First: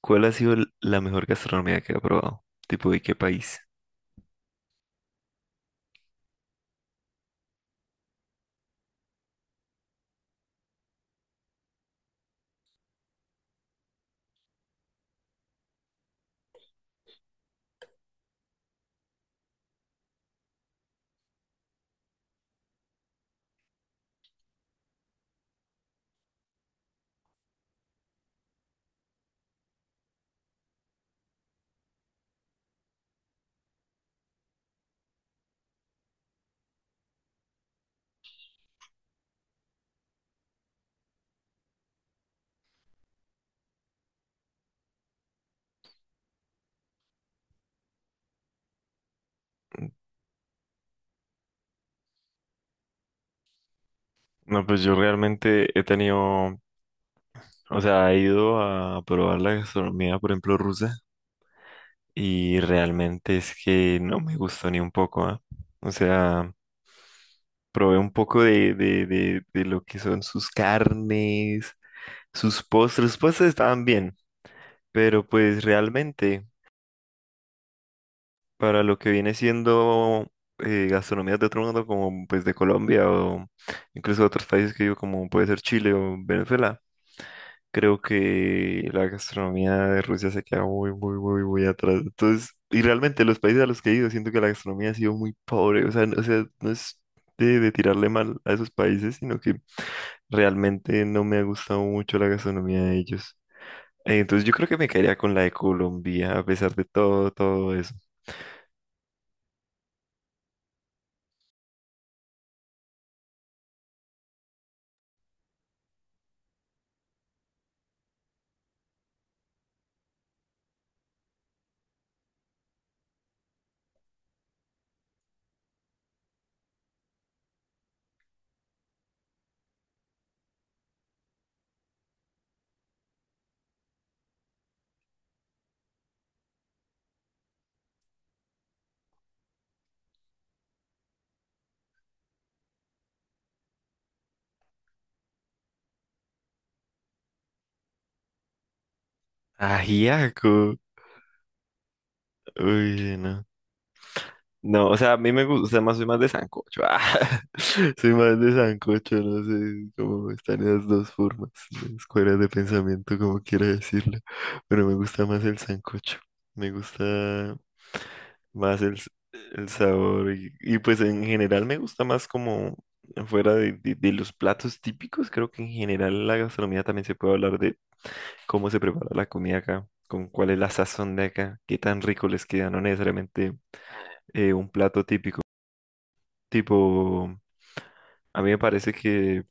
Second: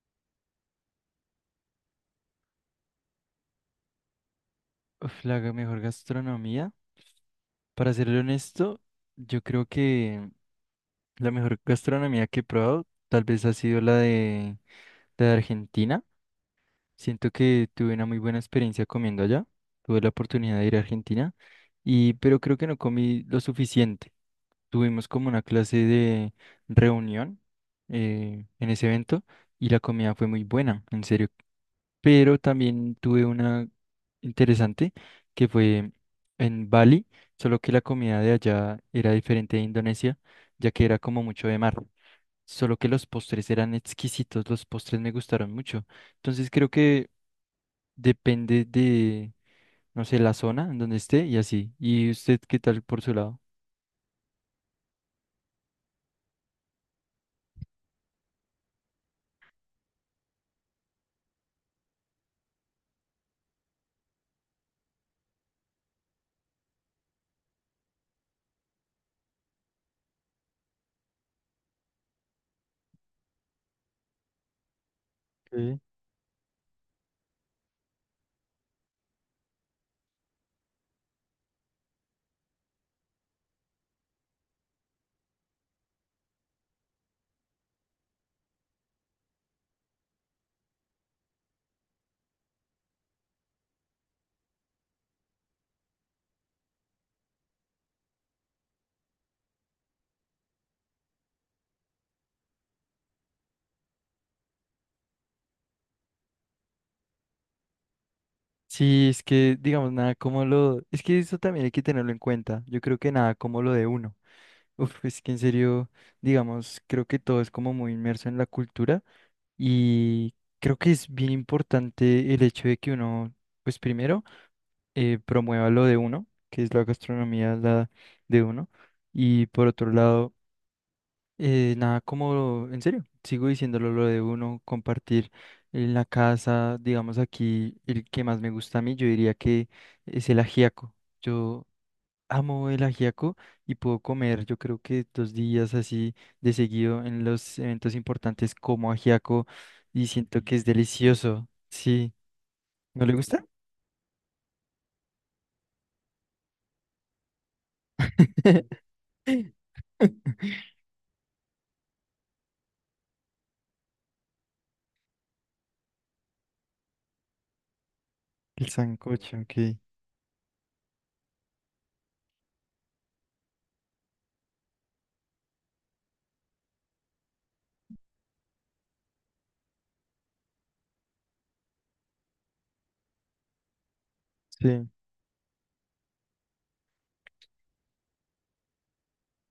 ¿Cuál ha sido la mejor gastronomía que ha probado? ¿Tipo de qué país? Mejor gastronomía. Para serle honesto, yo creo que la mejor gastronomía que he probado tal vez ha sido la de Argentina. Siento que tuve una muy buena experiencia comiendo allá. Tuve la oportunidad de ir a Argentina y pero creo que no comí lo suficiente. Tuvimos como una clase de reunión en ese evento y la comida fue muy buena. En serio pero también tuve una interesante que fue en Bali, solo que la comida de allá era diferente de Indonesia, ya que era como mucho de mar, solo que los postres eran exquisitos, los postres me gustaron mucho. Entonces creo que depende de, no sé, la zona en donde esté y así. ¿Y usted qué tal por su lado? No, pues yo realmente he tenido, o sea, he ido a probar la gastronomía, por ejemplo, rusa, y realmente es que no me gustó ni un poco, ¿ah? O sea, probé un poco de lo que son sus carnes, sus postres. Los postres estaban bien, pero pues realmente para lo que viene siendo gastronomías de otro mundo, como pues de Colombia o incluso de otros países que digo, como puede ser Chile o Venezuela, creo que la gastronomía de Rusia se queda muy, muy, muy, muy atrás. Entonces, y realmente los países a los que he ido, siento que la gastronomía ha sido muy pobre, o sea, o sea, no es de tirarle mal a esos países, sino que realmente no me ha gustado mucho la gastronomía de ellos. Entonces yo creo que me quedaría con la de Colombia, a pesar de todo, todo eso. Sí, es que, digamos, nada como lo... Es que eso también hay que tenerlo en cuenta. Yo creo que nada como lo de uno. Uf, es que en serio, digamos, creo que todo es como muy inmerso en la cultura y creo que es bien importante el hecho de que uno, pues primero, promueva lo de uno, que es la gastronomía la de uno, y por otro lado, nada, como en serio, sigo diciéndolo lo de uno, compartir en la casa, digamos aquí, el que más me gusta a mí, yo diría que es el ajiaco. Yo amo el ajiaco y puedo comer, yo creo que dos días así de seguido en los eventos importantes como ajiaco y siento Ajiaco. que es delicioso. Sí, ¿no le Uy, no. gusta? No, o sea, a mí me gusta, o sea, más, soy más de sancocho. Ah. Soy más de sancocho, no sé cómo están esas dos formas, las escuelas de pensamiento, como quiera decirlo. Pero me gusta más el sancocho. Me gusta El más sancocho, el ok. sabor. Pues en general me gusta más como fuera de, de los platos típicos. Creo que en general la gastronomía también se puede hablar de cómo se prepara la comida acá, con cuál es la sazón de acá, qué tan rico les queda. No necesariamente un Sí, plato típico. Tipo, a mí me parece que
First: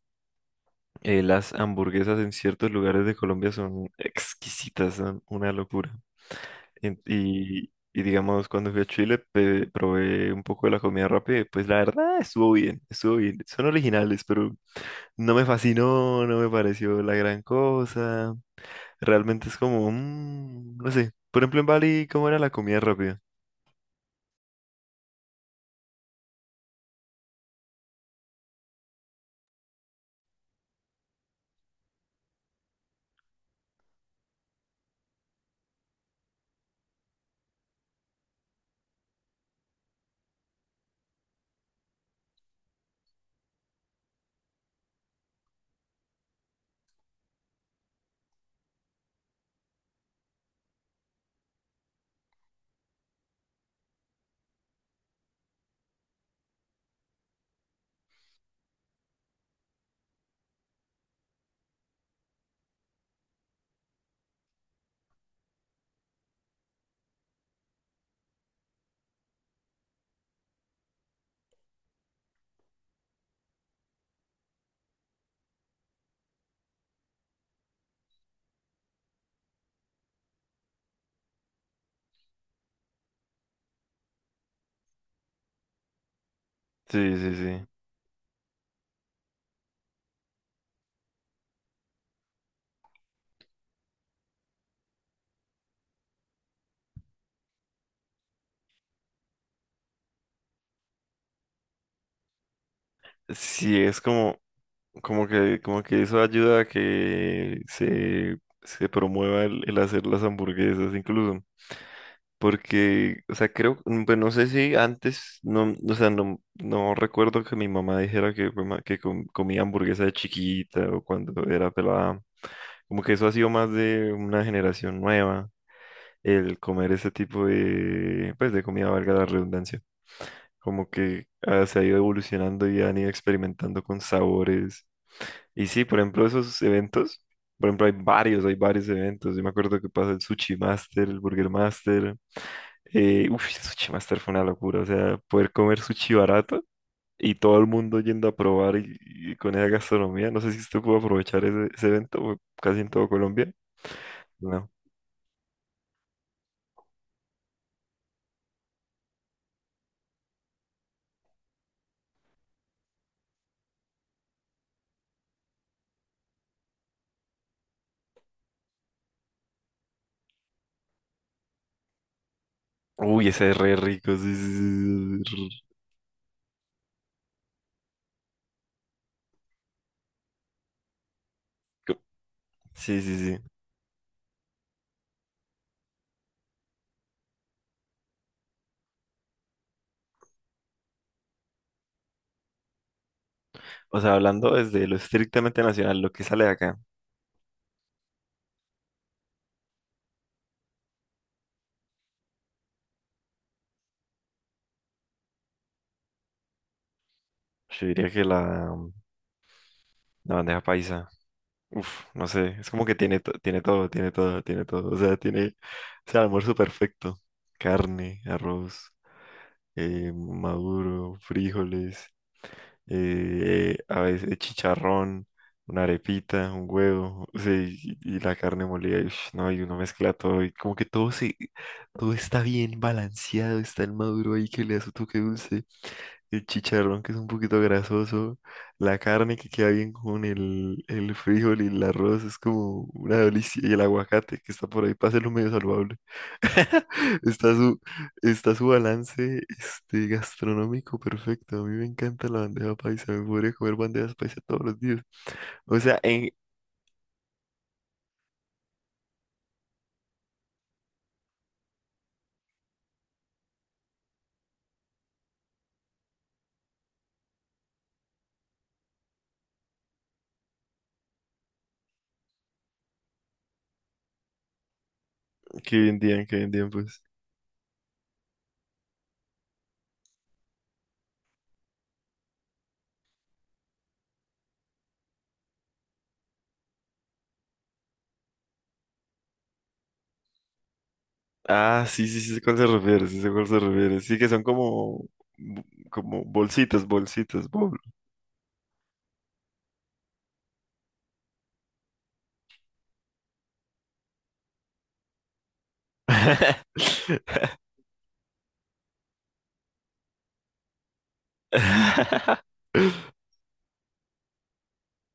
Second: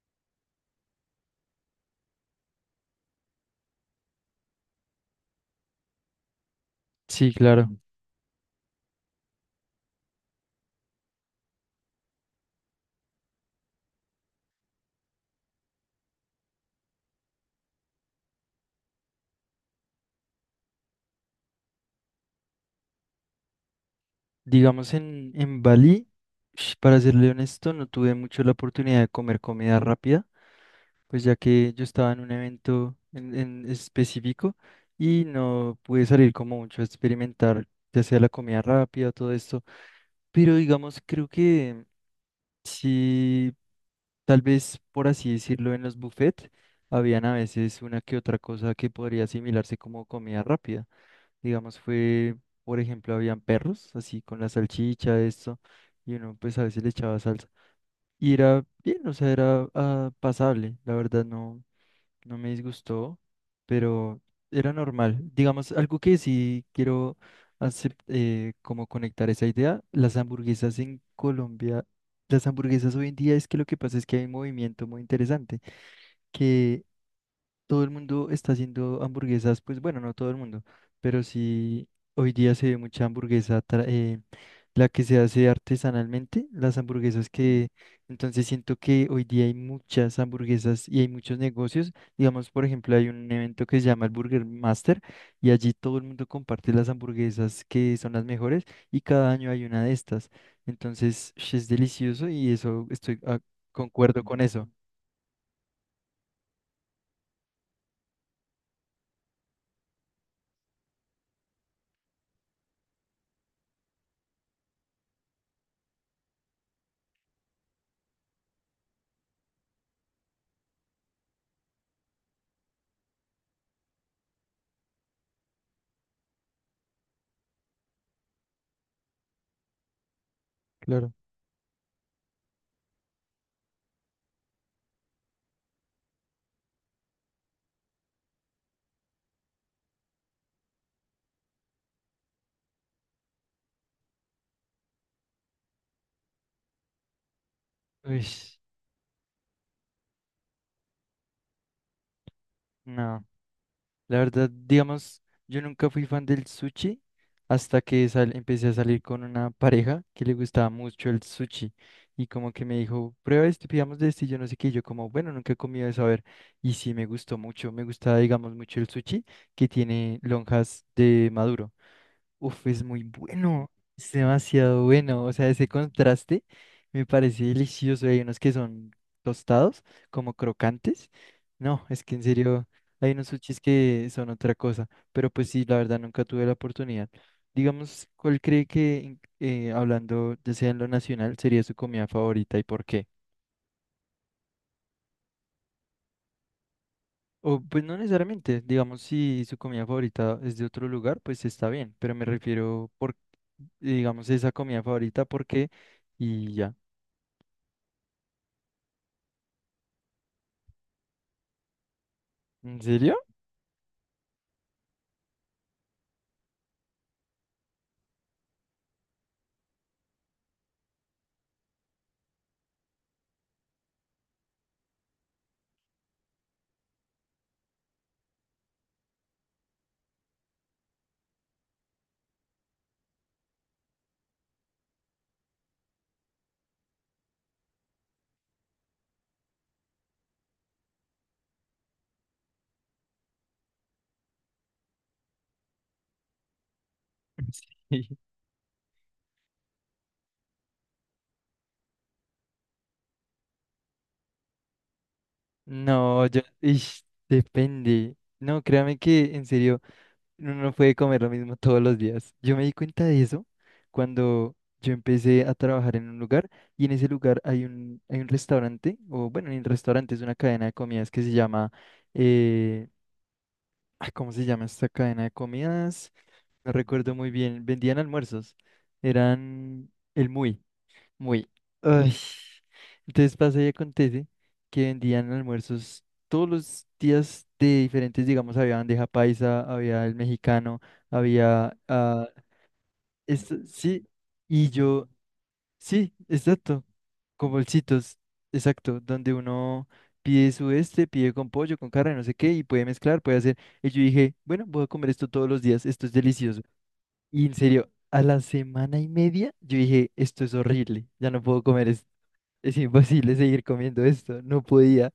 las hamburguesas en ciertos lugares de Colombia son exquisitas, son una locura. Sí, claro. Y digamos, cuando fui a Chile, probé un poco de la comida rápida y pues la verdad estuvo bien, estuvo bien. Son originales, pero no me fascinó, no me pareció la gran cosa. Realmente es como, no sé. Por ejemplo, en Bali, ¿cómo era la comida rápida? Digamos en Bali, para serle honesto, no tuve mucho la oportunidad de comer comida rápida, pues ya que yo estaba en un evento en específico y no pude salir como mucho a experimentar, ya sea la comida rápida, todo esto. Pero digamos, creo que sí, tal vez por así decirlo, en los buffets, habían a veces una que otra cosa que podría asimilarse como comida rápida. Digamos, fue, por ejemplo, habían perros, así con la salchicha, esto, y uno pues a veces le echaba salsa. Y era bien, o sea, era pasable, la verdad no, no me disgustó, pero era normal. Digamos, algo que sí quiero hacer, como conectar esa idea, las hamburguesas en Colombia, las hamburguesas hoy en día es que lo que pasa es que hay un movimiento muy interesante, que todo el mundo está haciendo hamburguesas, pues bueno, no todo el mundo, pero sí hoy día se ve mucha hamburguesa, la que se hace artesanalmente, las Sí, sí, hamburguesas sí. que, entonces siento que hoy día hay muchas hamburguesas y hay muchos negocios, digamos, por ejemplo, hay un evento que se llama el Burger Master y allí todo el mundo comparte las hamburguesas que son las mejores y cada año hay una de estas, entonces es delicioso y eso estoy Sí, es concuerdo como… con eso. Como que, como que eso ayuda a que se promueva el hacer las hamburguesas incluso. Porque, o sea, creo, pues no sé si antes, no, o sea, no, no recuerdo que mi mamá dijera que, que comía hamburguesa de chiquita o cuando era pelada. Como que eso ha sido más de una generación nueva, el comer ese tipo de, pues, de comida, valga la redundancia, como Claro. que se ha ido evolucionando y han ido experimentando con sabores. Y sí, por ejemplo, esos eventos, por ejemplo, hay varios eventos. Yo me acuerdo que pasó el Sushi Master, el Burger Master. Uf, el Sushi Master fue una locura, o sea, poder comer sushi barato y todo el mundo Uy, yendo a probar y con esa gastronomía. No sé si usted pudo aprovechar ese, ese evento, fue casi en todo no. Colombia. La verdad, No. digamos, yo nunca fui fan del sushi hasta que empecé a salir con una pareja que le gustaba mucho el sushi y como que me dijo, prueba esto, pidamos de este y yo no sé qué, y yo como, bueno, nunca he comido eso, a ver, y sí me gustó mucho, me gustaba, digamos, mucho el sushi que tiene lonjas de maduro. Uf, es muy Uy, ese es bueno, re es rico, sí, demasiado sí, bueno. O sí. sea, ese contraste me parece delicioso. Hay unos que son tostados, como crocantes. No, es que en serio, Sí, hay sí, unos sí. sushis que son otra cosa. Pero pues sí, la verdad nunca tuve la oportunidad. Digamos, ¿cuál cree que, hablando ya sea en lo nacional, sería su comida favorita y por qué? O sea, hablando desde lo estrictamente nacional, lo que sale de acá, O, pues no necesariamente, digamos, si su comida favorita es de otro lugar, pues está bien, pero me refiero por, digamos, esa comida favorita porque y ya. yo diría que la bandeja paisa, uf, no sé, es ¿En como que serio? tiene, tiene todo, tiene todo, tiene todo, o sea, tiene, o sea, el almuerzo perfecto: carne, arroz, maduro, frijoles, a veces chicharrón, una arepita, un huevo. O sea, y la carne molida, y, ush, no, y uno mezcla todo, y como que todo se, todo está bien balanceado, está el maduro ahí que le da su toque dulce, el chicharrón que es un poquito grasoso, la carne que queda bien con el frijol y el arroz, es como una delicia, y el aguacate que está por ahí para hacerlo medio saludable. Está. Sí. Está su balance este, gastronómico perfecto. A mí me encanta la bandeja paisa. Me podría comer bandejas paisa todos los días. O sea, No, en… yo, depende. No, créame que en serio, uno no puede comer lo mismo todos los días. Yo me di cuenta de eso cuando yo empecé a trabajar en un lugar y en ese lugar hay un restaurante, o bueno, ni un restaurante, es una cadena de comidas que se llama, eh, ay, ¿cómo se llama esta cadena de Que comidas? vendían, que vendían, No pues. recuerdo muy bien. Vendían almuerzos. Eran el Muy, Muy. Ay. Entonces pasa y acontece que vendían almuerzos todos los días de diferentes, digamos, había bandeja paisa, había el mexicano, había... Ah, sí, sí, sí, sé cuál se refiere, sí, sé cuál esto, se refiere. sí, Sí, que son y como, yo... bo- Sí, como exacto. bolsitas, bolsitas, Con bol. bolsitos, exacto, donde uno pide su este, pide con pollo, con carne, no sé qué, y puede mezclar, puede hacer. Y yo dije, bueno, voy a comer esto todos los días, esto es delicioso. Y en serio, a la semana y media, yo dije, esto es horrible, ya no puedo comer esto, es imposible seguir comiendo esto, no podía.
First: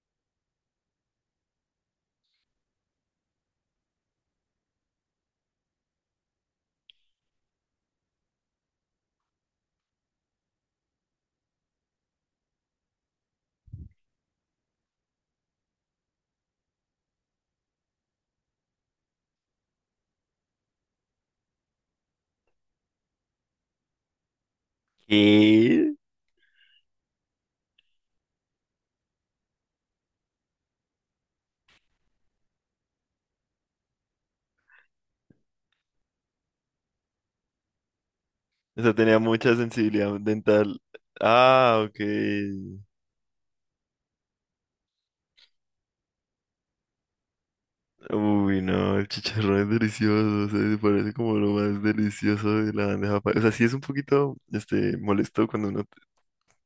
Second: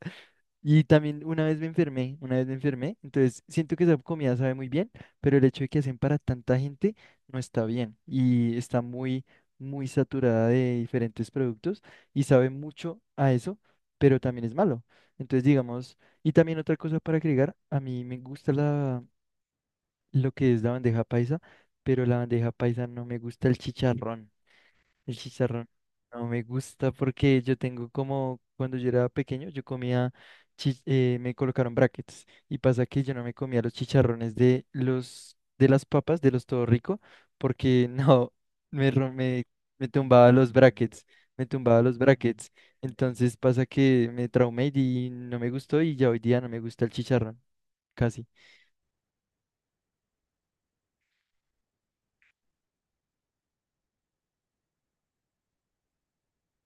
Y también una vez me enfermé, una vez me enfermé, entonces siento que esa comida sabe muy bien, pero el hecho de que hacen para tanta gente no está bien y está muy, muy saturada de diferentes productos y sabe mucho a eso, pero también es malo. Entonces, digamos, y también otra cosa para agregar, a mí me gusta la, lo que es la bandeja paisa, pero la bandeja paisa no me gusta el chicharrón. El chicharrón ¿Qué? no me gusta porque yo tengo como, cuando yo era pequeño, yo comía, me colocaron brackets y pasa que yo no me comía los chicharrones de de las papas, de los Todo Rico, porque no, O me, sea, tenía mucha me sensibilidad tumbaba los dental. brackets, me tumbaba Ah, ok. los brackets. Entonces pasa que me traumé y no me gustó y ya hoy día no me gusta el chicharrón, casi. Uy, no, el chicharrón es delicioso, o sea, me parece como lo más delicioso de la bandeja paisa. O sea, sí es un poquito, este, molesto cuando uno,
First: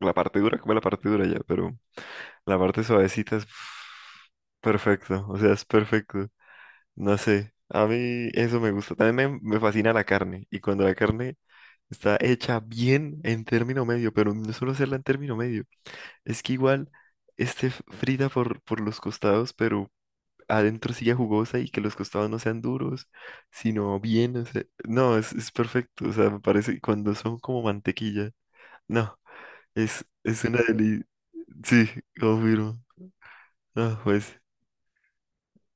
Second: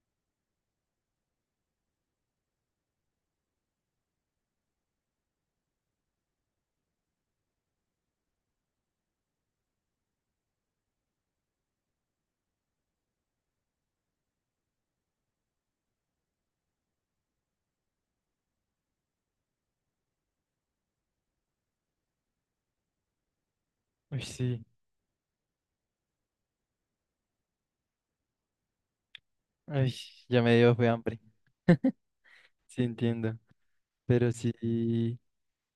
la parte dura, come la parte dura ya, pero la parte suavecita es perfecto, o sea, es perfecto. No sé, a mí eso me gusta. También me fascina la carne, y cuando la carne está hecha bien en término medio, pero no solo hacerla en término medio, es que igual esté frita por los costados, pero adentro silla jugosa y que los costados no sean duros, sino Uy, bien, o sea, sí, no, es perfecto, o sea, me parece cuando son como mantequilla, no, ay, ya es me una dio fue delicia, hambre, sí, confirmo, sí entiendo, no, pero pues, sí.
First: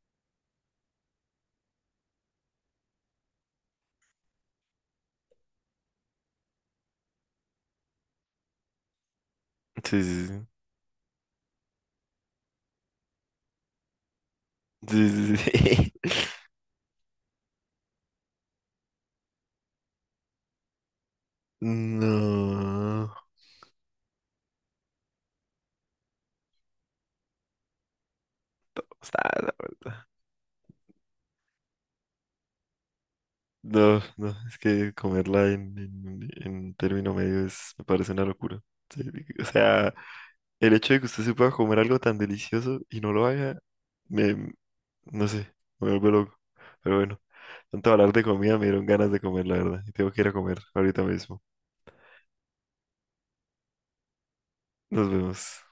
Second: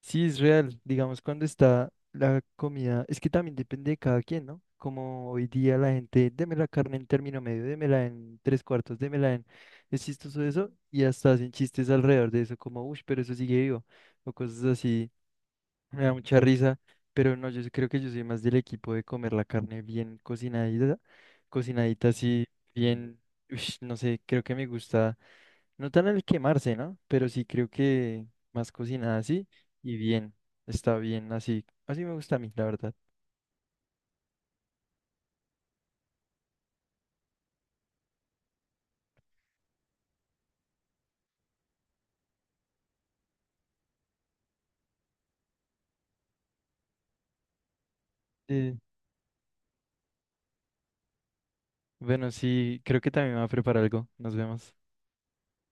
Sí, es real. Digamos, cuando está la comida, es que también depende de cada quien, ¿no? Como hoy día la gente, deme la carne en término medio, démela en tres cuartos, démela en... sí, Es chistoso sí, eso y hasta hacen chistes alrededor de eso, como, uff, pero eso sigue vivo, o cosas así. sí, sí, sí, sí. Me da mucha risa, pero no, yo sí creo que yo soy más del equipo de comer la carne bien cocinadita, cocinadita así, No, bien, ush, no sé, creo que me gusta. No tan al quemarse, ¿no? Pero sí creo que más cocinada está, así la y verdad. bien, está bien así. Así me gusta a mí, la verdad. No, no, es que comerla en término medio es, me parece una locura. Sí, o sea, el hecho de que usted se pueda comer algo tan delicioso y no lo haga, me, no sé, me vuelvo loco. Pero bueno, tanto hablar de comida me Eh, dieron ganas de comer, la verdad. Y tengo que ir a comer ahorita mismo. bueno, sí, creo que también me va a preparar algo. Nos vemos. Nos vemos.